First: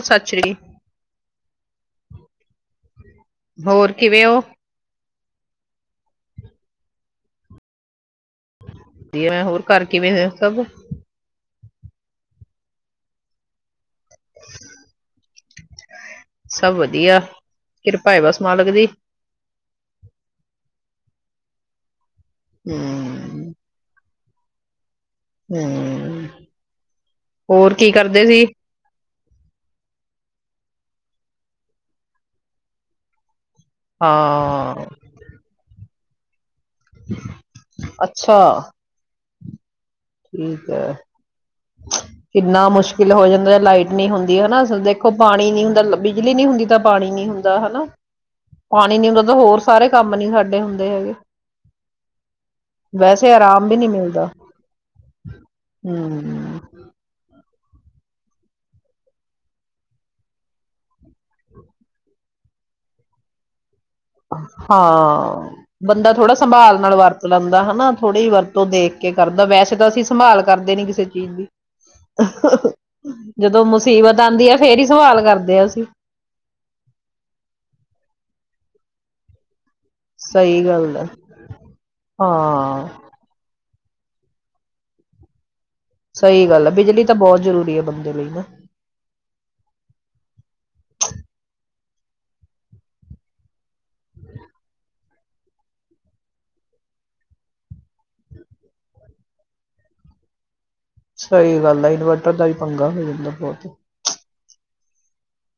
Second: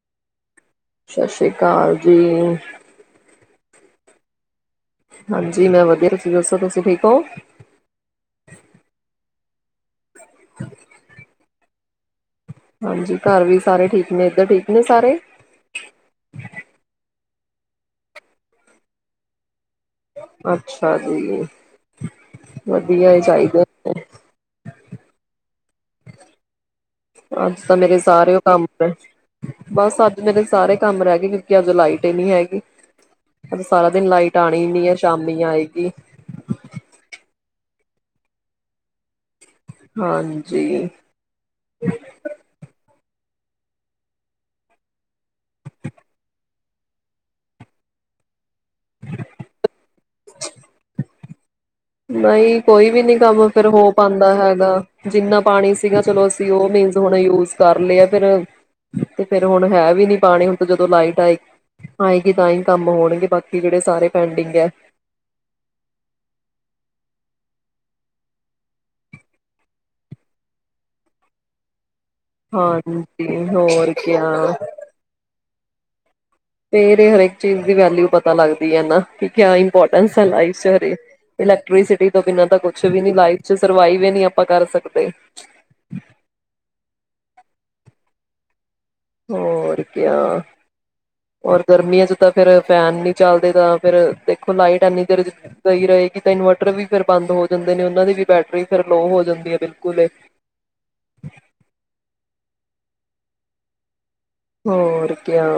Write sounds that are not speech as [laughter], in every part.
ਉਹ ਸੱਚ ਰਹੀ ਸਤਿ ਸ਼੍ਰੀ ਅਕਾਲ ਜੀ ਹੋਰ ਕਿਵੇਂ ਉਹ ਹਾਂਜੀ ਮੈਂ ਵਧੀਆ ਤੁਸੀਂ ਦੱਸੋ ਤੁਸੀਂ ਠੀਕ ਹੋ ਵਧੀਆ ਮੈਂ ਹੋਰ ਕਰਕੇ ਕਿਵੇਂ ਸਭ ਹਾਂਜੀ ਘਰ ਵੀ ਸਾਰੇ ਠੀਕ ਨਹੀਂ ਤਾਂ ਠੀਕ ਨੇ ਸਾਰੇ ਕਿਰਪਾਏ ਵਸਾਲਕਦੀ ਅੱਛਾ ਦੀ ਵਧੀਆ ਹਮ ਚਾਹੀਦਾ ਹੂੰ ਅੱਜ ਤਾਂ ਮੇਰੇ ਸਾਰੇਓ ਕੰਮ ਹੈ ਬਸ ਅੱਜ ਮੇਰੇ ਸਾਰੇ ਕੰਮ ਰਹਿ ਗਏ ਕਿਉਂਕਿ ਅਜ ਲਾਈਟ ਹੀ ਨਹੀਂੀ ਹੈਗੀ ਅਜ ਸਾਰਾ ਦਿਨ ਲਾਈਟ ਆਉਣੀ ਹਾਂ ਨੀ ਆ ਸ਼ਾਮੀ ਆਏਗੀ ਹ ਅੱਛਾ ਅ ਠੀਕ ਹੈ ਕਿੰਨਾ ਮੁਸ਼ਕਿਲ ਹੋ ਜਾਂਦਾ ਲਾਈਟ ਨਹੀਂੀ ਹੁੰਦੀ ਹਨਾ ਦੇਖੋ ਪਾਣੀ ਨੀ ਹੁੰਦਾ ਬਿਜਲੀ ਨੀ ਹੁੰਦੀ ਤਾਂ ਪਾਣੀ ਨੀ ਹੁੰਦਾ ਹਨਾ ਪਾਣੀ ਨੀ ਹੁੰਦਾ ਤਾਂ ਹੋਰ ਸਾਰੇ ਕੰਮ ਨੀ ਸਾਡੇ ਹੁੰਦੇ ਹੈਗੇ ਨਹੀਂ ਕੋਈ ਵੀ ਨਹੀਂੀ ਵੈਸੇ ਕੰਮ ਫੇਿਰ ਆਰਾਮ ਵੀ ਨਹੀਂ ਹੋ ਮਿਲਦਾ ਪਾਉਂਦਾ ਹੈਗਾ ਜਿੰਨਾ ਪਾਣੀ ਸੀਗਾ ਚਲੋ ਅਸੀਂ ਹਮ ਉਹ ਮੀਨਜ਼ ਹੁਣ ਯੂਜ ਕਰ ਲਿਆ ਫਿਰ ਤੇ ਫੇਰ ਹੁਣ ਹੈ ਵੀ ਨੀ ਪਾਣੀ ਹੁਣ ਤਾਂ ਜਦੋਂ ਲਾਈਟ ਆਏ ਆਏਗੀ ਤਾਂ ਹੀ ਕੰਮ ਹੋਣਗੇ ਬਾਕੀ ਜਿਹੜੇ ਸਾਰੇ ਪੈਂਡਿੰਗ ਹੈ ਹਾਂ ਬੰਦਾ ਥੋੜਾ ਸੰਭਾਲ ਨਾਲ ਵਰਤ ਲੈਂਦਾ ਹਨਾ ਥੋੜ੍ਹੀ ਜਿਹੀ ਵਰਤੋਂ ਦੇਖ ਕੇ ਕਰਦਾ ਵੈਸੇ ਤਾਂ ਅਸੀਂ ਸੰਭਾਲ ਕਰਦੇ ਨੀ ਕਿਸੇ ਚੀਜ਼ ਦੀ ਹਾਂਜੀ ਜਦੋਂ ਹੋਰ ਮੁਸੀਬਤ ਕਿਆ ਆਉਂਦੀ ਆ ਫੇਰ ਹੀ ਸਵਾਲ ਕਰਦੇ ਆ ਅਸੀਂ ਤੇ ਇਹਦੇ ਹਰੇਕ ਚੀਜ਼ ਦੀ ਵੈਲਿਊ ਪਤਾ ਲੱਗਦੀ ਹੈ ਨਾ ਕਿ ਕਿਆ ਇੋਰਟਸ ਲ ਸਹੀ ਹਰੇ ਗੱਲ ਹੈ ਇਲੈਕਟ੍ਰੀਸਿਟੀ ਤੋਂ ਬਿਨਾਂ ਕੁਛ ਹਾਂ ਵੀ ਨੀ ਲਾਈਫ ਚ ਸਰਵਾਈਵ ਹੀ ਨਹੀਂ ਆਪਾਂ ਕਰ ਸਕਦੇ ਸਹੀ ਗੱਲ ਆ ਬਿਜਲੀ ਤਾਂ ਬਹੁਤ ਜ਼ਰੂਰੀ ਹੈ ਬੰਦੇ ਲਈ ਨਾ ਹੋਰ ਕ ਹੋਰ ਗਰਮੀਆਂ ਚ ਤਾਂ ਫਿਰ ਫੈਨ ਨਹੀਂੀ ਚੱਲਦੇ ਤਾਂ ਫਿਰ ਦੇਖੋ ਲਾਈਟ ਐਨੀ ਦੇਰਈ ਰਹੇਗੀ ਤਾਂ ਇਨਵਰਟਰ ਵੀ ਫਿਰ ਬੰਦ ਹੋ ਜਾਂਦੇ ਨੇ ਉਹਨਾਂ ਦੀ ਵੀ ਬੈਟਰੀ ਫਿਰ ਲੋਅ ਹੋ ਜਾਂਦੀ ਹੈ ਬਿਲਕੁਲ ਸਹੀ ਗੱਲ ਆ ਇਨਵਰਟਰ ਦਾ ਪੰਗਾ ਹੋ ਜਾਂਦਾ ਬਹੁਤ ਹੋਰ ਕਿਆ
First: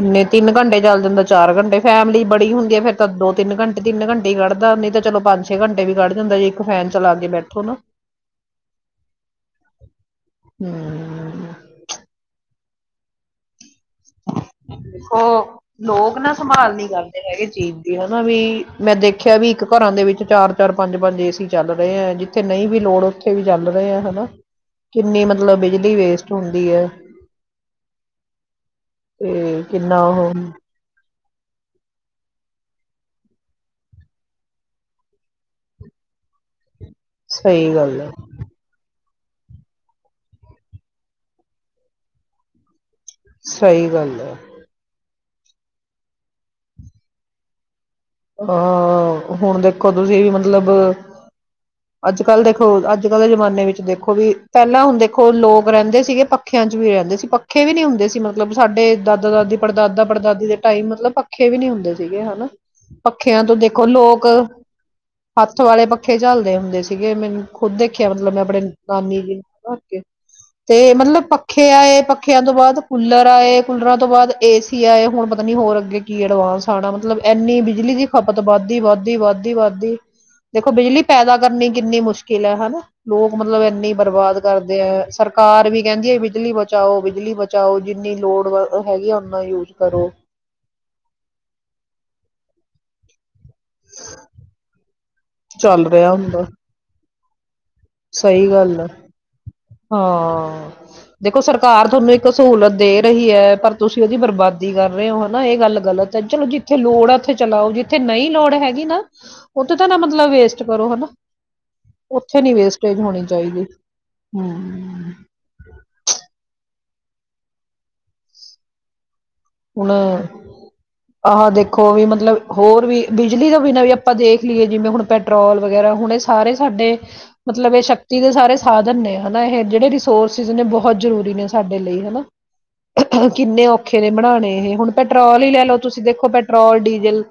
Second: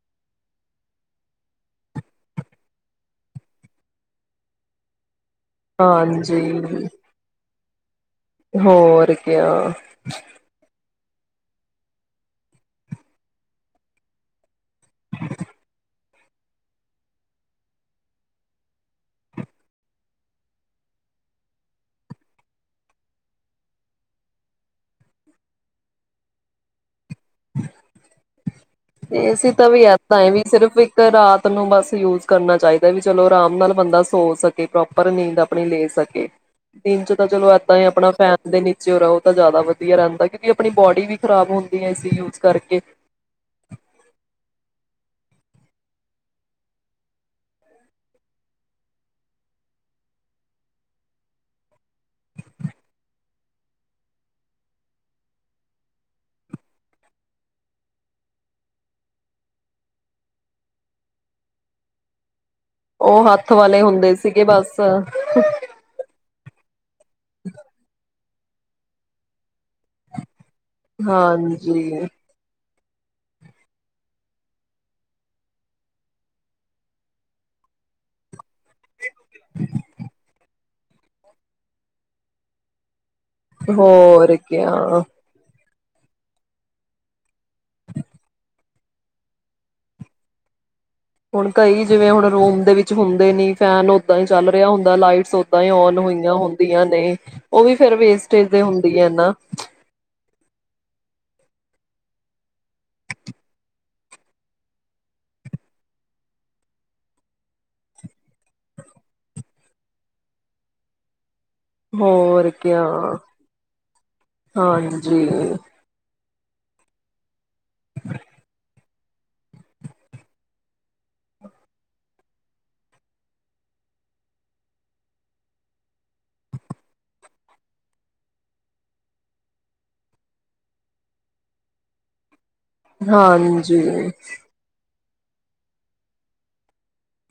ਇੰਨੇ ਤਿੰਨ ਘੰਟੇ ਚੱਲ ਜਾਂਦਾ ਚਾਰ ਘੰਟੇ ਫੈਮਿਲੀ ਬੜੀ ਹੁੰਦੀ ਹੈ ਫੇਰ ਤਾਂ ਦੋ ਤਿੰਨ ਘੰਟੇ ਤਿੰਨ ਘੰਟੇ ਹੀ ਕੱਢਦਾ ਨਹੀਂ ਤਾਂ ਚਲੋ ਪੰਜ ਛੇ ਘੰਟੇ ਵੀੱਢ ਜਾਂਦਾ ਜ ਇੱਕ ਹਾਂਜੀ ਫੈਨ ਚਲਾ ਕੇ ਬਠੇ ਥੋ ਨਾ ਹੋਰ ਕ ਹਮ ਦੇਖੋ ਲੋਕ ਨਾ ਸੰਭਾਲ ਨ ਕਰਦੇ ਹੈਗੇ ਚੀਜ਼ ਦੀ ਹਨਾ ਵੀ ਮੈਂ ਦੇਖਿਆ ਵੀ ਇੱਕ ਘਰਾਂ ਦੇ ਵਿੱਚ ਚਾਰ ਚਾਰ ਪੰਜ ਪੰਜ ਏਸੀ ਚੱਲ ਰਹੇ ਹੈ ਜਿੱਥੇ ਨਹੀਂ ਵੀ ਲੋੜ ਉੱਥੇ ਵੀ ਚੱਲ ਰਹੇ ਹੈ ਹਨਾ ਕਿੰਨੀ ਮਤਲਬ ਬਿਜਲੀ ਵੇਸਟ ਹੁੰਦੀ ਹੈ ਅਸੀਂ ਤੇ ਤਾਂ ਵੀ ਕਿੰਨਾ ਇਦਾਂਏ ਉਹ ਵੀ ਸਿਰਫ ਇੱਕ ਰਾਤ ਨੂੰ ਬਸ ਯੂਜ ਕਰਨਾ ਚਾਹੀਦਾ ਵੀ ਚਲੋ ਆਰਾਮ ਨਾਲ ਬੰਦਾ ਸੋ ਸਕੇ ਪ੍ਰੋਪਰ ਨੀਂਦ ਆਪਣੀ ਲੈ ਸਕੇ ਦਿਨ ਚ ਤਾਂ ਚਲੋ ਸਹੀ ਇੱਦਾਂ ਹੀ ਗੱਲ ਆਪਣਾ ਹੈ ਫੈਨ ਦੇ ਨੀਚੇ ਉ ਤਾਂ ਜ਼ਿਆਦਾ ਵਧੀਆ ਰਹਿੰਦਾ ਕਿਉਂਕਿ ਆਪਣੀ ਬੋਡੀ ਵੀ ਖਰਾਬ ਹੁੰਦੀ ਹੈ ਯੂਜ ਕਰਕੇ ਸਹੀ ਗੱਲ ਆ ਅਹ ਹੁਣ ਦੇਖੋ ਤੁਸੀਂ ਵੀ ਮਤਲਬ ਅੱਜ ਕੱਲ ਦੇਖੋ ਅੱਜ ਕੱਲ੍ਹ ਦੇ ਜਮਾਨੇ ਵਿੱਚ ਦੇਖੋ ਵੀ ਪਹਿਲਾਂ ਹੁਣ ਦੇਖੋ ਲੋਕ ਰਹਿੰਦੇ ਸੀਗੇ ਪੱਖਿਆਂ ਚ ਵੀ ਰਹਿੰਦੇ ਸੀ ਪੱਖੇ ਵੀ ਨੀ ਹੁੰਦੇ ਸੀ ਮਤਲਬ ਸਾਡੇ ਦਾਦਾ ਦਾਦੀ ਪੜਦਾਦਾ ਪੜਦਾਦੀ ਦੇ ਟਾਈਮ ਮਤਲਬ ਪੱਖੇ ਵੀ ਨਹੀਂੀ ਹੁੰਦੇ ਸੀਗੇ ਹਨਾ ਉਹ ਪੱਖਿਆਂ ਹੱਥ ਤੋਂ ਵਾਲੇ ਦੇਖੋ ਹੁੰਦੇ ਲੋਕ ਸੀਗੇ ਬਸ ਹੱਥ ਵਾਲੇ ਪੱਖੇ ਝਲਦੇ ਹੁੰਦੇ ਸੀਗੇ ਮੈਨੂੰ ਖੁੱਦ ਦੇਖਿਆ ਮਤਲਬ ਮੈਂ ਆਪੜਣੇ ਨਾਮੀ ਦੀ ਤੇ ਮਤਲਬ ਪੱਖੇ ਹਾਂਜੀ ਆਏ ਪੱਖਿਆਂ ਤੋਂ ਬਾਅਦ ਕੂਲਰ ਆਏ ਕੂਲਰਾਂ ਤੋਂ ਬਾਅਦ ਏਸੀ ਆਏ ਹੁਣ ਪਤਾ ਨੀ ਹੋਰ ਅੱਗੇ ਕੀ ਐਡਵਾਂਸ ਆਉਣਾ ਮਤਲਬ ਐੰਨੀ ਬਿਜਲੀ ਦੀ ਖਪਤ ਵੱਦੀ ਵੱਦੀ ਵੱਦੀ ਵੱਧਦੀ ਦੇਖੋ ਬਿਜਲੀ ਪੈਦਾ ਕਰਨੀ ਕਿੰਨੀ ਮੁਸ਼ਕਿਲ ਹੈ ਹਨਾ ਲੋਕ ਮਤਲਬ ਇੰਨੀ ਹੋਰ ਬਰਬਾਦ ਕਰਦੇ ਕਿਆ। ਹੈ ਸਰਕਾਰ ਵੀ ਕਹਿੰਦੀ ਆ ਬਿਜਲੀ ਬਚਾਓ ਬਿਜਲੀ ਬਚਾਓ ਜਿੰਨੀ ਲੋੜ ਹੈਗੀ ਓਨਾ ਯੂਜ ਕਰੋ ਹੁਣ ਕਈ ਜਿਵੇਂ ਹੁਣ ਰੋਮ ਦੇ ਵਿੱਚ ਹੁੰਦੇ ਨੇ ਫੈਨ ਓਦਾਂ ਹੀ ਚੱਲ ਰਿਹਾ ਹੁੰਦਾ ਲਾਈਟਸ ਓਦਾਂ ਹੀ ਚੱਲ ਔਨ ਰਿਹਾ ਹੋਈਆਂ ਹੁੰਦਾ ਹੁੰਦੀਆਂ ਨੇ ਉਹ ਵੀ ਫੇਿਰ ਵੇਸਟੇਜ ਸਹੀ ਦੇ ਗੱਲ ਹੁੰਦੀ ਆ ਨਾ ਹਾਂ ਦੇਖੋ ਸਰਕਾਰ ਤੁਹਾਨੂੰ ਇੱਕ ਸਹੂਲਤ ਦੇ ਰਹੀ ਹੈ ਪਰ ਤੁਸੀਂ ਉਹਦੀ ਬਰਬਾਦੀ ਕਰ ਰਹੇ ਹੋ ਹਨਾ ਇਹ ਗੱਲ ਗਲਤ ਹੈ ਚਲੋ ਜਿੱਥੇ ਲੋੜ ਹੈ ਉੱਥੇ ਚਲਾਓ ਜਿੱਥੇ ਨਹੀਂ ਲੋੜ ਹੈਗੀ ਨਾ ਉੱਥੇ ਤਾਂ ਨਾ ਮਤਲਬ ਵੇਸਟ ਕਰੋ ਹਨਾ ਉੱਥੇ ਹੋਰ ਨਹੀਂ ਵੇਸਟੇਜ ਕਿਆ। ਹੋਣੀ ਚਾਹੀਦੀ ਹਮ ਹਾਂਜੀ [inaudible] ਹੁਣ, ਆਹ ਦੇਖੋ ਵੀ ਮਤਲਬ ਹੋਰ ਵੀ ਬਿਜਲੀ ਤੋਂ ਬਿਨਾਂ ਵੀ ਆਪਾਂ ਦੇਖ ਲਈਏ ਜਿਵੇਂ ਹੁਣ ਪੈਟਰੋਲ ਵਗੈਰਾ ਹੁਣ ਏ ਸਾਰੇ ਸਾਡੇ ਮਤਲਬ ਏ ਸ਼ਕਤੀ ਦੇ ਸਾਰੇ ਸਾਧਨ ਨੇ ਹਨਾ ਏਹ ਜੇੜੇ ਰਿਸੋਰਸਿਸ ਨੇ ਬਹੁਤ ਜ਼ਰੂਰੀ ਨੇ ਸਾਡੇ ਲਈ ਹਨਾ। ਹਾਂਜੀ। ਏਹ ਹੁਣ ਪੈਟਰੋਲ ਈ ਲੈ ਲੋ ਤੁਸੀਂ ਦੇਖੋ ਪੈਟਰੋਲ, ਡੀਜ਼ਲ,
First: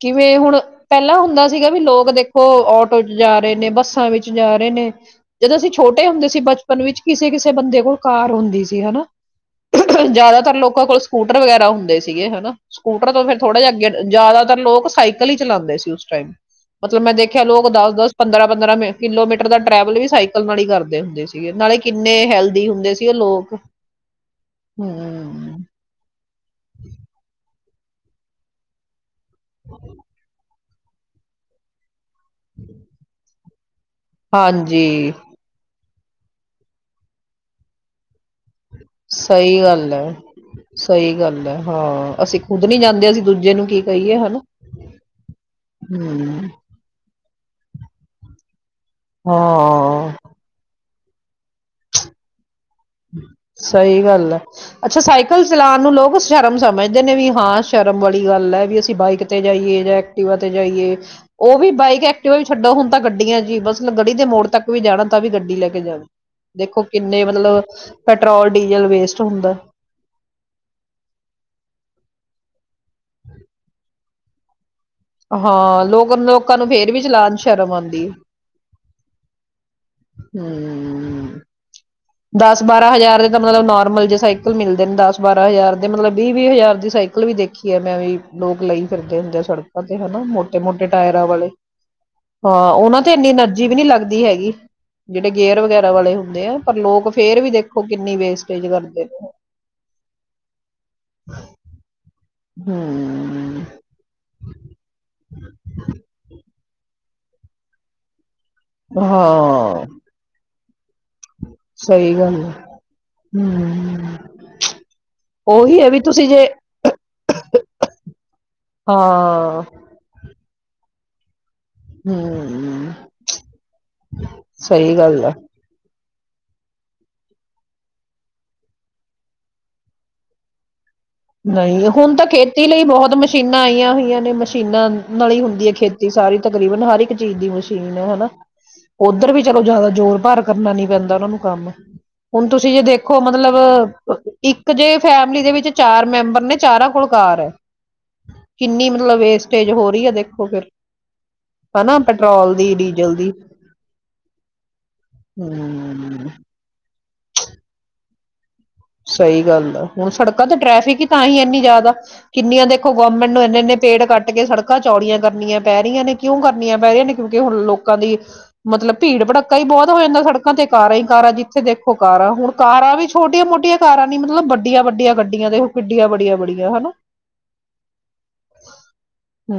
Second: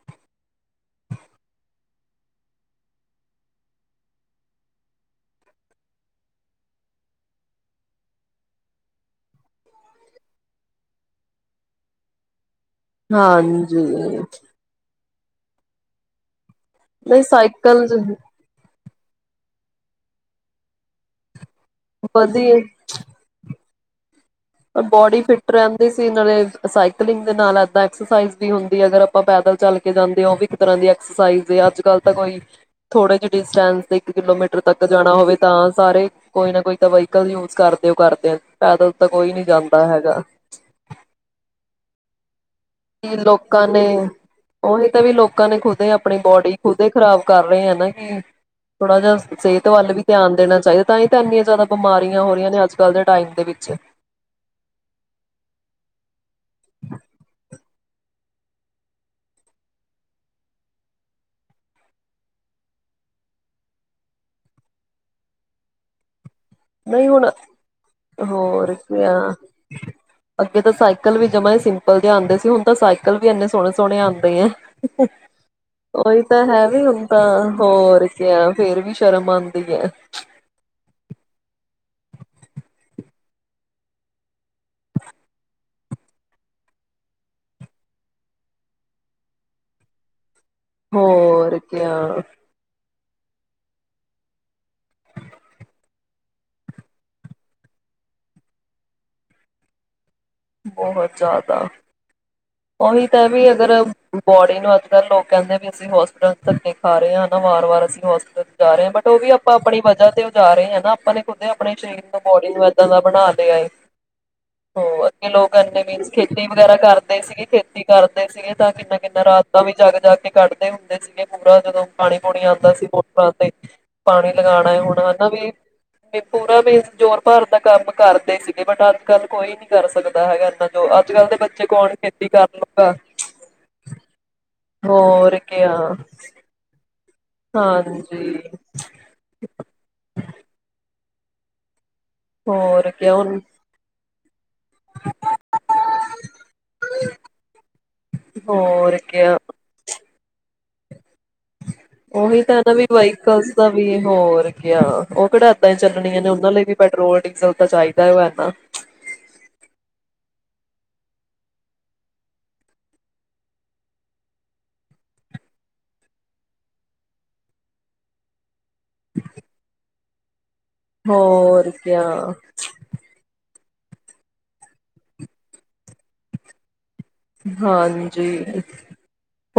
ਕਿਵੇਂ ਹੁਣ ਪੈਲਾਂ ਹੁੰਦਾ ਸੀਗਾ ਵੀ ਲੋਕ ਦੇਖੋ ਔਟੋ ਚ ਜਾ ਰੇ ਨੇ ਬੱਸਾਂ ਵਿੱਚ ਜਾ ਰੇ ਨੇ ਜਦੋਂ ਅਸੀਂ ਛੋਟੇ ਹੁੰਦੇ ਸੀ ਬਚਪਨ ਵਿੱਚ ਕਿਸੇ ਕਿਸੇ ਬੰਦੇ ਕੋਲ ਕਾਰ ਹੁੰਦੀ ਸੀ ਹਨਾ। ਜਿਆਦਾਤਰ ਲੋਕਾਂ ਕੋਲ ਸਕੂਟਰ ਵਗੈਰਾ ਹੁੰਦੇ ਸੀਗੇ, ਹਨਾ। ਸਕੂਟਰ ਤੋਂ ਫੇਰ ਥੋੜ੍ਹਾ ਜਾ ਹਾਂਜੀ ਅੱਗੇ ਜ਼ਿਆਦਾਤਰ ਲੋਕ ਸਾਈਕਲ ਕਲੀ ਚਲਾਂਦੇ ਸੀ ਉਸ ਟਾਈਮ। ਮਤਲਬ ਮੈਂ ਨਹੀਂ ਦੇਖਐ ਲੋਕ ਸਾਈਕਲ ਦਸ ਦਸ ਪੰਦਰਾਂ ਪੰਦਰਾਂ ਮੇਂ ਕਿਲੋਮੀਟਰ ਦਾ ਟਰੈਵਲ ਵੀ ਸਾਈਕਲ ਨਾਲ ਈ ਕਾਰਦੇ ਹੁੰਦੇ ਸੀ। ਗੇ ਨਾਲੇ ਕਿੰਨੇ ਹੈਲਦੀ ਹੁੰਦੇ ਸੀ ਔ ਲੋਕ। ਆਰ ਬੋਡੀ ਫਿਟ ਹਮ ਰੈਣ ਦੀ ਸੀ ਨਾਲੇ ਸਾਈਕਲਿੰਗ ਦੇ ਨਾਲ ਅ ਐਕਸਰਸਾਈਜ਼ ਵੀ ਹੁੰਦੀ ਅਗਰ ਅਪ ਅਪਾਂ ਪੈਦਲ ਚੱਲ ਕੇ ਜਾਂਦੇ ਆ ਔ ਵੀ ਤਰ੍ਹਾਂ ਦੀ ਐਕਸਰਸਾਇਜ਼ ਏ। ਅੱਜ-ਕੱਲ ਤੇ ਕੋਈ ਥੋੜੇ ਜੇ ਡਿਸਟੈਂਸ। ਇੱਕ ਕਿਲੋਮੀਟਰ ਤੱਕ ਹਾਂਜੀ ਜਾਣਾ ਹੋਵੇ ਤਾਂ ਸਾਰੇ ਕੋਈ ਨਾ ਕੋਈ ਤਾਂ ਵਹੀਕਲ ਯੂਜ ਕਰਦੇ ਔ ਕਰਦੇ ਆ ਪੈਦਲ ਤੱਕ ਸਹੀ ਗੱਲ ਐ ਸਹੀ ਗੱਲ ਐ ਹਾਂ। ਅਸੀਂ ਖੁਦ ਨੀ ਜਾਂਦੇ ਅਸੀਂ ਦੂਜੇ ਨੂੰ ਲੋਕਾਂ ਕੀ ਨੇ ਕਹੀਏ ਹਨਾ ਔਹੀ ਤਾਂ ਵੀ ਲੋਕਾਂ ਨੇ ਖੁਦ ਅਪਣੀ ਹਮ ਬੋਡੀ ਖੁਦ ਖ਼ਰਾਬ ਕਰ ਰਏ ਐ ਨਾ ਕਿ ਥੋੜਾ ਜਾ ਸੇਤ ਵੱਲ ਵੀ ਹਾਂ ਧਿਆਨ ਦੇਣਾ ਚਾਹੀ ਤਾਂਈ ਤੈ ਇੰਨੀਆਂ ਜੈਦਾ ਬਿਮਾਰੀਆਂ ਹੋ ਰਈਆਂ ਨੇ ਅੱਜ ਕੱਲ੍ਹ ਦੇ ਟਾਈਮ ਦੇ ਵਿੱਚ ਸਹੀ ਗੱਲ ਐ। ਅੱਛਾ, ਸਾਈਕਲ ਚਲਾਣ ਨੂੰ ਲੋਕ ਸ਼ਰਮ ਸਮਝਦੇ ਨੇ ਵੀ ਹਾਂ ਸ਼ਰਮ ਵਾਲੀ ਗੱਲ ਐ ਵੀ ਅਸੀਂ ਬਾਈਕ ਤੇ ਜਾਈਏ ਜਾਂ ਐਕਟੀਵਾ ਤੇ ਜਾਈਏ ਔ ਵੀ ਬਾਈਕ ਐਕਟੀਵਾ ਵੀ ਛੱਡੋ ਹੁਣ ਤਾਂ ਗੱਡੀਆਂ ਚ ਈ ਬਸ ਗੜੀ ਦੇ ਮੋੜ ਤੱਕ ਵੀ ਜਾਣਾ ਤਾਂ ਵੀ ਗੱਡੀ ਲੈ ਕੇ ਜਾਂਦ ਦੇਖੋ ਨਹੀਂ ਕਿੰਨੇ ਹੁਣ ਮਤਲਬ ਪੈਟਰੋਲ ਹੋਰ ਡੀਜ਼ਲ ਕਿਆ, ਵੇਸਟ ਹੁੰਦਾ ਅੱਗੇ ਤਾਂ ਸਾਈਕਲ ਵੀ ਜਮਾ ਈ ਸਿੰਪਲ ਜੇ ਆਂਦੇ ਸ ਤਾਂ ਸਾਈਕਲ ਵੀੰ ਐਨੇ ਸੋਣੇ ਸੋਣੇ ਆਂਦ [unintelligible] ਹਾਂ ਲੋਕ ਉਹੀ ਤਾਂ ਲੋਕਾਂ ਹੈ ਨੂੰ ਵੀ ਫੇਰ ਹੁਨ ਚਲਾਉਣ ਚ ਤਾਂ ਹੋਰ ਕਿਆ ਫੇਰ ਵੀ ਸ਼ਰਮ ਆਂ ਹੂੰ। ਦਸ ਬਾਰਾਂ ਹਜ਼ਾਰ ਦੇ ਤਾਂ ਮਤਲਬ ਨੋਰਮਲ ਜੇ ਸਾਈਕਲ ਮਿਲਦੇ ਨੇ, ਦਸ ਬਾਰਾਂ ਹਜ਼ਾਰ ਦੇ ਮਤਲਬ ਵੀਹ-ਵੀਹ ਹਜ਼ਾਰ ਦੀ ਸਾਈਕਲ ਵੀ ਦੇਖੀ ਹੈ ਮੈਂ ਵੀ ਲੋਕ ਲਈ ਫਿਰਦੇ ਹੁੰਦੇ ਆ ਸੜਕਾਂ ਤੇ ਹਨਾ ਮੋ ਮੋਟੇ-ਮੋਟੇ ਟਾਇਰਾਂ ਵਾਲੇ ਹੋਰ ਕਿਆ ਹਾਂ ਉਹ ਨਾਂ ਤੇ ਇੰਨੀ ਐਨਰਜੀ ਵੀ ਨੀ ਲੱਗਦੀ ਹੈਗੀ। ਜਿਹੜੇ ਗੇਅਰ ਵਗੈਰਾ ਵਾਲੇ ਹੁੰਦੇ ਆ ਪਰ ਲੋਕ ਫੇਰ ਵੀ ਦੇਖੋ ਕਿੰਨੀ ਵੇਸਟੇਜ ਕਰਦੇ ਨੇ। ਬਹੁਤ ਜ਼ਿਆਦਾ, ਉਹੀ ਤਾਂ ਵੀ ਹਮ ਅਗਰ ਬੋਡੀ ਨੂੰ ਅੱਜ ਕੱਲ੍ਹ ਲੋਕ ਕਹਿੰਦੇ ਵੀ ਅਸੀਂ ਹੋਸਪਿਟਲ ਧੱਕੇ ਖਾ ਰਹੇ ਹਾਂ। ਵੀ ਵਾਰ-ਵਾਰ ਅਸੀਂ ਹੌਸਪੀਟਲ ਜਾ ਰਹੇ ਆਂ ਬਟ ਉਹ ਵੀ ਆਪਾਂ ਆਪਣੀ ਹਾਂ ਵਜ੍ਹਾ ਤੇ ਜਾ ਰਹੇ ਆਂ। ਆਪਾਂ ਨੇ ਖੁਦੇ ਆਪਣੇ ਸਰੀਰ ਸਹੀ ਨੂੰ ਗੱਲ ਬੋਡੀ ਹੈ ਨੂੰ ਏਦਾਂ ਦਾ ਬਣਾ ਲਿਆ ਐ। ਹਮ ਹੋਰ ਲੋਕ ਉਹੀ ਇੰਨੇ ਹੈ ਵੀ ਮੀਨ ਤੁਸੀਂ ਜੇ ਖੇਤੀ ਵਗੈਰਾ ਕਰਦੇ ਸੀਗੇ, ਖੇਤੀ ਕਰਦੇ ਸੀਗੇ ਤਾਂ ਕਿੰਨਾ ਕਿੰਨਾ ਹਾਂ ਰਾਤਾਂ ਵੀ ਜਗ ਜਾ ਕੇ ਕੱਢਦੇ ਹੁੰਦੇ ਸੀਗੇ। ਪੂਰਾ ਜਦੋਂ ਪਾਣੀ ਪੂਣੀ ਆਂਦਾ ਸੀ ਹਮ ਮੋਟਰਾਂ ਤੇ, ਪਾਣੀ ਲਗਾਉਣਾ ਸਹੀ ਹੁਣ ਗੱਲ ਹਨਾ ਆ ਵੀ ਵੀ ਪੂਰਾ ਵੀ ਜ਼ੋਰ ਭਾਰ ਦਾ ਕੰਮ ਕਰਦੇ ਸੀਗੇ ਬਟ ਅੱਜ ਕੱਲ ਕੋਈ ਨੀ ਕਰ ਸਕ ਦਾ ਹੈਗਾ [unintelligible] ਦੇ ਬੱਚੇ ਨਹੀਂ ਕੌਣ ਹੁਣ ਤਾਂ ਕਰ ਖੇਤੀ ਲਈ ਲੂਗਾ। ਬਹੁਤ ਮਸ਼ੀਨਾਂ ਆਈਆਂ ਹੋਈਆਂ ਨੇ, ਮਸ਼ੀਨਾਂ ਨਾਲ ਹੋਰ ਹੀ ਹੁੰਦੀ ਹੈ ਕਿਆ ਖੇਤੀ ਸਾਰੀ, ਤਕਰੀਬਨ ਹਰ ਇੱਕ ਚੀਜ਼ ਦੀ ਮਸ਼ੀਨ ਹਨਾ, ਹਾਂਜੀ ਉੱਧਰ ਵੀ ਚਲੋ ਜ਼ਿਆਦਾ ਜ਼ੋਰ ਭਾਰ ਕਰਨਾ ਨੀ [unintelligible] ਉਹਨਾਂ ਨੂੰ ਕੰਮ ਹੁਣ ਤੁਸੀਂ ਜੇ ਹੋਰ ਕਿਆ ਦੇਖੋ ਹੁਣ ਮਤਲਬ ਇੱਕ ਜੇ ਫੈਮਿਲੀ ਦੇ ਵਿੱਚ ਚਾਰ ਮੈਂਬਰ ਨੇ ਚਾਰਾਂ ਕੋਲ ਕਾਰ ਐ। ਕਿੰਨੀ ਹੋਰ ਮਤਲਬ ਕਿਆ ਵੇਸਟੇਜ ਹੋ ਰਹੀ ਹੈ ਦੇ। [unintelligible] ਉਹੀ ਤਾਂ ਹੈ ਨਾ ਵੀ ਵਹੀਕਲ ਦਾ ਵੀ, ਹੋਰ ਗਿਆ ਉਹ ਕੇੜਾ ਏਦਾਂ ਹੀ ਚੱਲਣੀਆਂ ਨੇ, ਹਮ ਉਹਨਾਂ ਲਈ ਵੀ ਪੈਟਰੋਲ ਡੀਜ਼ਲ ਤਾਂ ਚਾਹੀਦਾ ਵਾ ਨਾ। ਸਹੀ ਗੱਲ ਹੈ ਹੁਣ ਸੜਕਾਂ ਤੇ ਟ੍ਰੈਫਿਕ ਹੀ ਤਾਂ ਹੀ ਇੰਨੀ ਜ਼ਿਆਦਾ, ਕਿੰਨੀਆਂ ਦੇਖੋ ਗਵਰਮੈਂਟ ਨੂੰ ਇੰਨੇ ਇੰਨੇ ਪੇੜ ਕੱਟ ਕੇ ਸੜਕਾਂ ਚੌੜੀਆਂ ਕਰਨੀਆਂ ਪੈ ਰਹੀਆਂ ਨੇ, ਕਿਉਂ ਕਰਨੀਆਂ ਪੈ ਰਹੀਆਂ ਨੇ? ਕਿਉਂਕਿ ਹੁਣ ਲੋਕਾਂ ਦੀ ਮਤਲਬ ਭੀੜ ਭੜੱਕਾ ਹੀ ਬਹੁਤ ਹੋ ਜਾਂਦਾ ਸੜਕ ਦੇਖਾ ਤੇ ਕਾਰਾਂ ਹੀ ਕਾਰਾਂ ਜਿੱਥੇ ਹੋਰ ਦੇਖੋ ਕਿਆ ਕਾਰਾਂ, ਹੁਣ ਕਾਰਾਂ ਵੀ ਛੋਟੀਆਂ ਮੋਟ [unintelligible] ਕਾਰਾਂ ਨ ਮਤਲਬੱਡੀਆਂ ਵੱਡੀਆਂ ਗੱਡੀਆਂ ਤੇ ਉਹ ਕਿੱਡੀਆਂ ਵੱਡੀਆਂ-ਬੜੀਆਂ ਹਨਾ। ਹਾਂਜੀ,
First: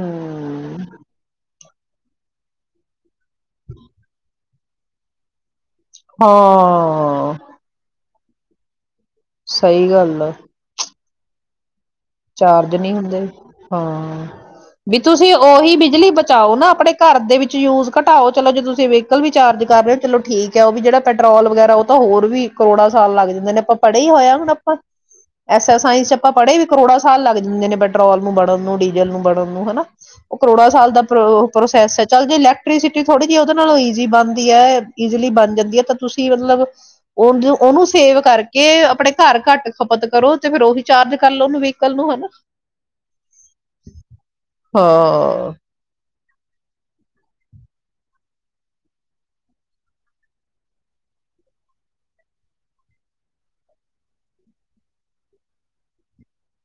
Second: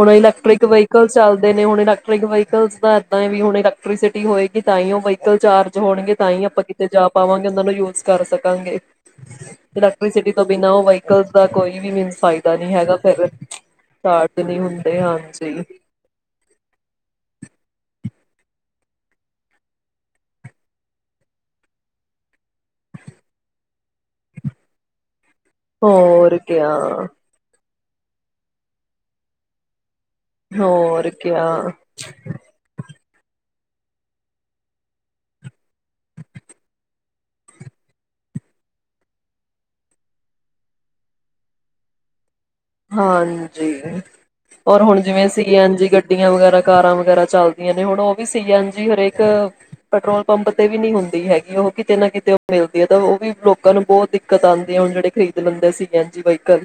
ਹੁਣ ਇਲੈਕਟ੍ਰਿਕ ਵਹੀਕਲ ਚੱਲਦੇ ਨੇ ਹੁਣ ਇਲੈਕ੍ਰਿਕ ਵਾਹਿਕਲਸ ਦਾ ਤੇ ਇਹ ਵੀ ਹੁਨ ਇਲੈਕਟ੍ਰਸਿਟੀ ਹੋਏ ਵੀ ਤਾਹੀਂ ਉਹ ਵਹੀਕਲ ਚਾਰ ਹੋਣਗੇ ਤਾਂ ਹੀ ਆਪਾਂ ਕਿਤੇ ਜਾ ਹਾਂ ਪਾਵਾਂਗੇ, ਉਹਨਾਂ ਨੂੰ ਯੂਜ ਕਰ ਸਕ ਾਂਗੇ ਸਹੀ ਗੱਲ ਇਲੈਕਟ੍ਰੀਸਿਟੀ ਆ ਤੋਂ ਬਿਨਾਂ ਹੋ ਦਾ ਕੋਈ ਵੀ ਮਨ ਚਾਰਜ ਨਹੀਂੀ ਹੁੰਦੇ ਹਾਂ ਸਟਾਰਟ ਨਹੀਂ ਵੀ ਹੁੰਦੇ ਤੁਸੀਂ ਹਾਂਜੀ ਉਹੀ ਬਿਜਲੀ ਬਚਾਓ ਨਾ ਆਪਣੇ ਘਰ ਦੇ ਵਿੱਚ ਯੂਜ ਘਟਾਓ ਚਲੋ ਜੇ ਤੁਸੀਂ ਵਹੀਕਲ ਵੀ ਚਾਰਜ ਕਰ ਰਹੇ ਹੋ ਚਲੋ ਠੀਕ ਹੈ ਉਹ ਵੀ ਜਿਹੜਾ ਪੈਟਰੋਲ ਵਗੈਰਾ ਉਹ ਤਾਂ ਹੋਰ ਵੀ ਕਰੋੜਾਂ ਸਾਲ ਲੱਗ ਜਾਂਦੇ ਨੇ ਆਪਾਂ ਪੜ੍ਹੇ ਹੀ ਹੋਇਆ ਹਣ ਆਪਾਂ ਐਸ ਸਾਇੰਸ ਚ ਆਪਾਂ ਹੋਰ ਪੜ੍ਹੇ ਵੀ ਕਿਆ ਕਰੋੜਾਂ ਸਾਲ ਲੱਗ ਜਾਂਦੇ ਨੇੇ ਪੈਟਰੋਲ ਨੂੰ ਬੜਨ ਨੂੰ ਡੀਜ਼ਲ ਨੂੰ ਬੜਨ ਨੂੰ ਹਨਾ ਉਹ ਕਰੋੜਾਂ ਸਾਲ ਦਾ ਹੋਰ ਪ੍ਰ ਕਿਆ ਪ੍ਰੋਸੈਸ ਹੈ ਚੱਲ ਜੇ ਇਲੈਕਟ੍ਰੀਸਿਟੀ ਥੋੜੀ ਜਿਹੀ ਉਹਦੇ ਨਾਲੋਂ ਈਜ਼ੀ ਬਣਦੀ ਹੈ ਜ਼ਲੀ ਬਣ ਜਾਂਦੀ ਹੈ ਤਾਂ ਤੁਸੀਂ ਮਤਲਬ ਉਹਨ ਉਹਨੂੰ ਸੇਵ ਕਰਕੇ ਆਪਣੇ ਘਰ ਘੱਟ ਖਪਤ ਕਰੋ ਤੇ ਫੇਿਰ ਉਹੀ ਚਾਰਜ ਕਰ ੋ ਨੂੰ ਵੀਕਲ ਨੂੰ ਹਨਾ ਹਾਂਜੀ ਰ ਹੁਣ ਜਿਵੇਂ ਸੀ ਹਾਂ ਐਜੀ ਗੱ ਗੱਡੀਆਂ ਵਗੈਰਾ ਕਾਰਾਂ ਵਗੈਰਾ ਚਲਦੀਆਂ ਨੇ ਹੁਣ ਉਹ ਵੀ ਸੀ ਐਨ ਜੀ ਹਰੇਕ ਪੈਟਰੋਲ ਪੰਪ ਤੇ ਵੀ ਨੀ ਹੁੰਦੀ ਹੈਗੀ ਉਹ ਕਿਤੇ ਨਾ ਕਿਤੇ ਮਿਲਦੀ ਹੈ ਤਾਂ ਉਹ ਵੀ ਲੋਕਾਂ ਨੂੰ ਬਹੁਤ ਦਿੱਕਤ ਆਉਂਦੀ ਹੈ ਹੁਣ ਜਿਹੜੇ ਖਰੀਦ ਲੈਂਦੇ ਆ ਸੀ ਐਨ ਜੀ ਵਹੀਕਲ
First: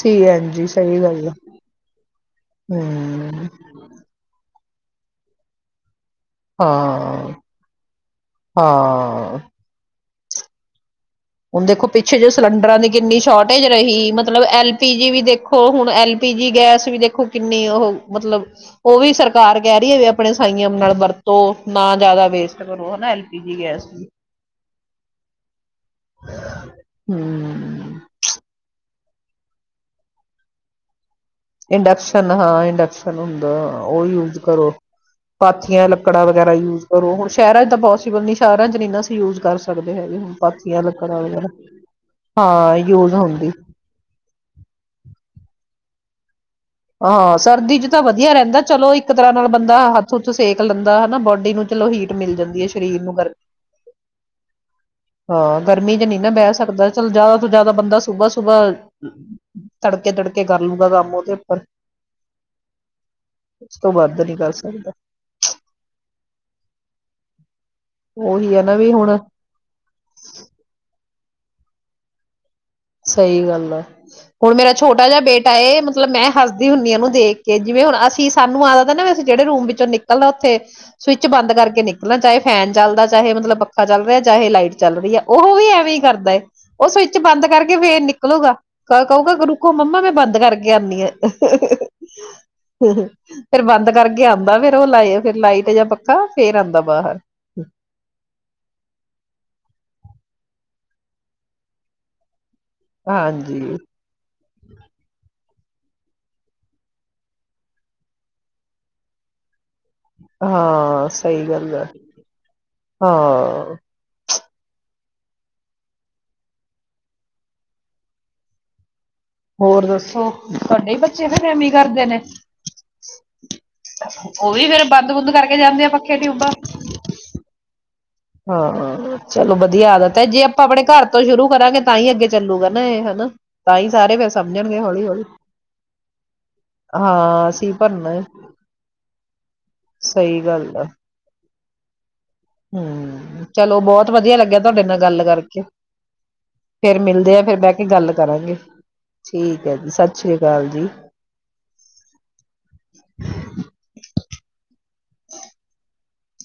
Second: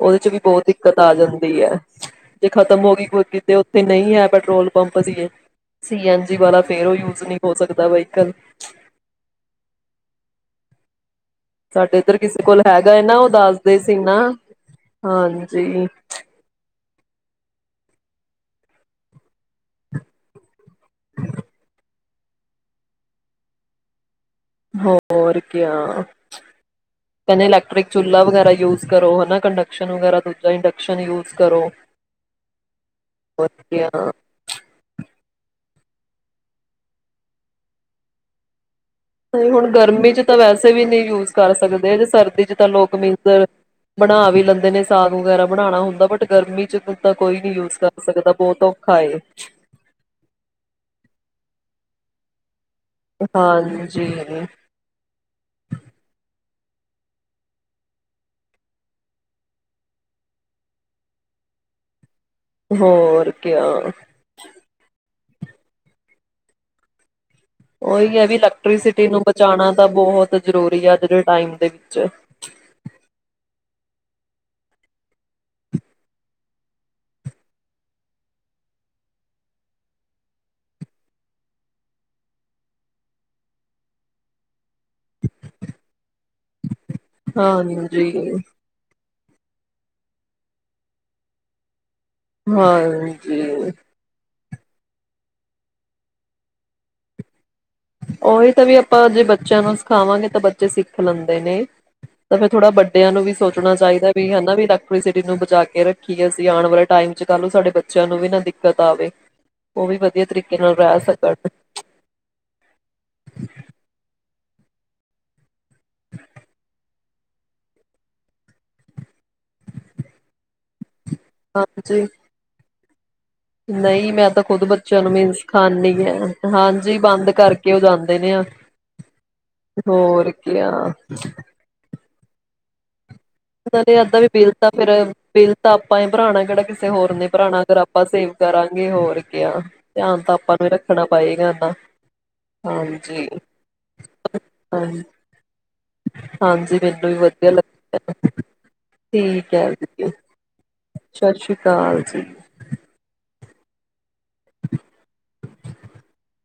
ਉਹਦੇ ਚ ਵੀ ਐਨ ਬਹੁਤ ਜੀ ਦਿੱਕਤ ਸਹੀ ਆ ਗੱਲ ਜਾਂਦੀ ਹੈ ਜੇ ਖਤਮ ਹੋ ਗਈ ਕੋ ਹੂੰ, ਕਿਤੇ ਉੱਥੇ ਨਹੀਂ ਹੈ ਪੈਟਰੋਲ ਪੰਪਤੀ ਹੈ ਸੀ ਐਨਜੀੀ ਵਾਲਾ ਫੇਰ ਉਹ ਯੂਜ ਹਾਂ, ਨਹੀਂ ਹੋ ਸਕਦਾ ਵਹੀਕਲ ਹਾਂ। ਹੁਣ ਦੇਖੋ ਸਾਡੇ ਇੱਧਰ ਪਿੱਛੇ ਜ ਕਿਸੇ ਕੋਲ ਸਿਲੰਡਰਾਂ ਦੀ ਹੈਗਾ ਹੈ ਨਾ ਕਿੰਨੀ ਉਹ ਸ਼ੋਰਟੇਜ ਦੱਸਦੇ ਸੀ ਰਹੀ ਨਾ ਮਤਲਬ ਐਲ ਪੀ ਜੀ ਵੀ ਦੇਖੋ ਹਾਂਜੀ ਹੁਣ ਐਲ ਪੀ ਜੀ ਗੈਸ ਵੀ ਦੇਖੋ ਕਿੰਨੀ ਉਹ ਮਤਲਬ ਉਹ ਵੀ ਸਰਕਾਰ ਕਹਿ ਰਹੀ ਹੈ ਵੀ ਆਪਣੇ ਸਾਈਆਂ ਨਾਲ ਵਰਤੋ ਨਾ ਜ਼ਿਆਦਾ ਵੇਸਟ ਕਰੋ ਹਨਾ ਐਲਪੀਜੀ ਗੈਸ ਨੂੰ ਹੋਰ ਕਹਿੰਦੇ ਇਲੈਕਟ੍ਰਿਕ ਹੂੰ। ਚੁ ਵਗੈਰਾ ਯੂਜ ਕਰੋ ਹਨਾ ਕੰਡਕਸ਼ਨ ਵਗੈਰਾ ਦੂਜਾ ਇੰਡਕਸ਼ਨ ਯੂ ਇੰਡਕਸ਼ਨ ਹਾਂ ਇੰਡਕਸ਼ਨ ਹੁੰਦਾ ਉਹ ਯੂਜ ਕਰੋ ਲੱਕੜਾ ਵਗੈਰਾ ਯੂਜ ਕਰੋ ਹੁਣ ਸ਼ਹਿਰਾਂਚ ਤਾਂ ਪੋਸੀਬਲ ਨੀ ਸ਼ਹਿਰਾਂ ਚ ਨੀ ਨਾ ਅਸੀਂ ਯੂਜ ਕਰ ਹੁਣ ਸਕਦੇ ਗਰਮੀ ਹੈਗੇ ਚ ਹੁਣ ਤਾਂ ਵੈਸੇ ਪਾਥੀਆਂ ਵੀ ਨਹੀਂ ਲੱਕੜਾਂ ਯੂਜ ਵਗੈਰਾ ਕਰ ਸਕਦੇੇ ਸਰਦੀ ਚ ਤਾਂ ਹਾਂ ਲੋਕ ਯੂਜ ਮਿੰਜ਼ਰ ਹੁੰਦੀ ਬਣਾ ਵੀ ਲੈਂਦੇ ਨੇ ਸਾਗ ਵਗੈਰਾ ਬਣਾਣਾ ਹੁੰਦਾ ਬ ਗਰਮੀ ਚ ਤਾਂ ਹਾਂ ਕੋਈ ਨੀ ਯੂਜ ਸਰਦੀ ਕਰ ਚ ਤਾਂ ਸਕਦਾ ਵਧੀਆ ਰਹਿੰਦਾ ਬਹੁਤ ਚਲੋ ਔਖਾ ਇੱਕ ਏ ਤਰ੍ਹਾਂ ਨਾਲ ਬੰਦਾ ਹੱਥ ਹੱਥ ਸੇਕ ਲੈਂਦਾ ਹਨਾ ਬੋਡੀ ਨੂੰ ਚਲੋ ਹੀਟ ਮਿਲ ਜਾਂਦੀ ਹੈ ਸਰੀਰ ਨੂੰ ਗਰ ਹਾਂਜੀ ਹਾਂ ਗਰਮੀ ਚ ਨ ਨਾ ਬਹਿਸ ਸਕਦਾ ਚਲ ਜਿਆਦਾ ਤੋਂ ਜਿਆਦਾ ਬੰਦਾ ਸੁਬਾ ਸੁਬਾਹ ਤੜਕੇ ਤੜਕੇ ਕਰ ਲੂਗਾ ਕੰਮ ਉਹਦੇ ਉੱਪਰ ਹੋਰ ਕਿਆ ਉਸ ਤੋਂ ਵੱਧ ਨੀ ਕਰ ਸਕਦਾ ਉਹੀ ਹੈ ਵੀ ਨਾ ਵੀ ਇਲੈਕਟ੍ਰੀਸਿਟੀ ਹੁਣ ਨੂੰ ਬਚਾਉਣਾ ਤਾਂ ਬਹੁਤ ਜਰੂਰੀ ਆ ਜੇ ਟਾਈਮ ਦੇ ਵਿੱਚ। ਸਹੀ ਗੱਲ ਆ ਹੁਣ ਮੇਰਾ ਛੋਟਾ ਜਿਹਾ ਬੇਟਾ ਮਤਲਬ ਮੈਂ ਹੱਸਦੀ ਹੁੰਦੀ ਆਨੂੰ ਦੇਖ ਕੇ ਜਿਵੇਂ ਹੁਣ ਅਸੀਂ ਸਾਨੂੰ ਆਦਤ ਨਾ ਅਸੀਂ ਜਿਹੜੇ ਰੂਮ ਵਿੱਚੋਂ ਨਿਕਲਣਾ ਉੱਥੇ ਸਵਿੱਚ ਬੰਦ ਕਰਕੇ ਨਿਕਲਣਾ ਚਾਹੇ ਫੈਨ ਚੱਲਦਾ ਚਾਹੇ ਮਤਲਬ ਪੱਖਾ ਚੱਲ ਰਿਹਾ ਚਾਹੇ ਲਾਈਟ ਚੱਲ ਰਹੀ ਹੈ ਉਹ ਵੀ ਐਵੇਂ ਹੀ ਕਰਦਾ ਹੈ। ਉਹ ਸਵਿੱਚ ਬੰਦ ਕਰਕੇ ਫ ਹਾਂਜੀ ਨਿਕਲੂਗਾ। ਕਹਗਾ ਗ ਰੁਕੋ ਮੰਮਾ ਮੈਂ ਬੰਦ ਕਰਕੇ ਆਉਂਦੀ ਆ। ਫੇਿਰ ਹਾਂਜੀ, ਬੰਦ ਕਰਕੇ ਆਉਂਦਾ ਦਾ ਫਿਰ ਉਹ ਲ ਫ ਲਾਈਟ ਜਾਂ ਪੱਕਾ ਫੇਰ ਆਉਂਦਾ ਬਾਹਰ। ਉਹੀ ਤਾਂ ਵੀ ਆਪਾਂ ਜੇ ਬੱਚਿਆਂ ਨੂੰ ਸਿਖਾਵਾਂਗੇ ਤਾਂ ਬੱਚੇ ਸਿੱਖ ਲੈਂਦੇ ਨੇ ਤਾਂ ਫਿਰ ਥੋੜਾ ਵੱਡਿਆਂ ਨੂੰ ਵੀ ਸੋਚਣਾ ਹਾਂਜੀ ਚਾਹੀਦਾ ਵੀ ਹਨਾ ਵੀ। ਇਲੈਕਟ੍ਰੀਸਿਟੀ ਨੂੰ ਬਚਾ ਕੇ ਰੱਖੀ ਅਸੀਂ ਆਉਣ ਵਾਲੇ ਟਾਈਮ ਚ ਕ ਨੂੰ ਸਾਡੇ ਬੱਚਿਆਂ ਨੂੰ ਵੀ ਨਾ ਦਿੱਕਤ ਆਵੇ। ਉਹ ਵੀ ਵਧੀਆ ਤਰੀਕੇ ਨਾਲ ਰਹਿ ਹਾਂ ਸਕਣ ਸਹੀ ਗੱਲ ਆ ਹਾਂ। ਹੋਰ ਦੱਸੋ ਤੁਹਾਡੇ ਹੀ ਬੱਚੇ ਫਿਰ ਐਮੀੀ ਕਰਦੇ ਹਾਂਜੀ, ਨੇ। ਹ [unintelligible] ਨਹੀਂ ਮੈਂ ਤਾਂ ਖੁਦ ਬੱਚਿਆਂ ਨੂੰ ਵੀ ਕਰਕੇ ਜਾਂਦੇ ਆ ਸਿਖਾਉਦੀ ਪੱਖੇ ਹ ਟਿਊਬਾਂ। ਹਾਂਜੀ ਬੰਦ ਕਰਕੇ ਕਿਉਂਦਾਦਾ। ਹਾਂ ਚਲੋ ਵਧੀਆ ਆਦਾਤ ਤੇ ਹੋਰ ਜੇ ਆਪਾਂ ਆਪਣੇ ਕਿਆ ਘਰ ਤੋਂ ਸ਼ੁਰੂ ਕਰਾਂਗੇ ਤਾਂ ਹੀ ਅੱਗੇ ਚੱਲੂਗਾ। ਨਾ ਇਹ ਹਨਾ। ਤਾਂ ਹੀ ਸਾਰੇ ਇਏਦਾਂ ਵੀ ਫਿਰ ਬਿੱਲ ਤਾਂ ਸਮਝਣਗੇ ਫਿਰ ਹੌਲੀ ਹੌਲੀ ਬਿੱਲ ਤਾਂ ਆਪਾਂ ਹੀ ਭਰਾਣਾ ਕਿਹੜਾ ਕਿਸੇ ਹੋਰ ਨੇ ਹਾਂ ਭਰਾਣਾ ਅਸੀਂ ਅਗਰ ਆਪਾਂ ਭਰਨਾ ਸੇਵ ਕਰਾਂਗੇ। ਹੋਰ ਕ ਧਿਆਨ ਤਾਂ ਸਹੀ ਆਪਾਂ ਨੂੰ ਗੱਲ ਆ। ਰੱਖਣਾ ਪਏਗਾ ਇਨਾ। ਹਮ ਚਲੋ ਬਹੁਤ ਵਧੀਆ ਲੱਗਿਆ ਤੁਹਾਡੇ ਹਾਂ ਨਾਲ ਗੱਲ ਕਰਕੇ। ਹਾਂਜੀ ਫੇਰ ਮੈਨੂੰ ਵੀ ਮਿਲਦੇ ਆ ਵਧੀਆ ਫੇਰ ਬਹਿ ਲੱਗ ਕੇ ਗੱਲ ਕਰਾਂਗੇ। ਠੀਕ ਹੈ। ਜੀ ਸਤਿ ਸ੍ਰੀ ਅਕਾਲ ਜੀ। ਸ਼੍ਰੀ ਅਕਾਲ ਜੀ। [inaudible]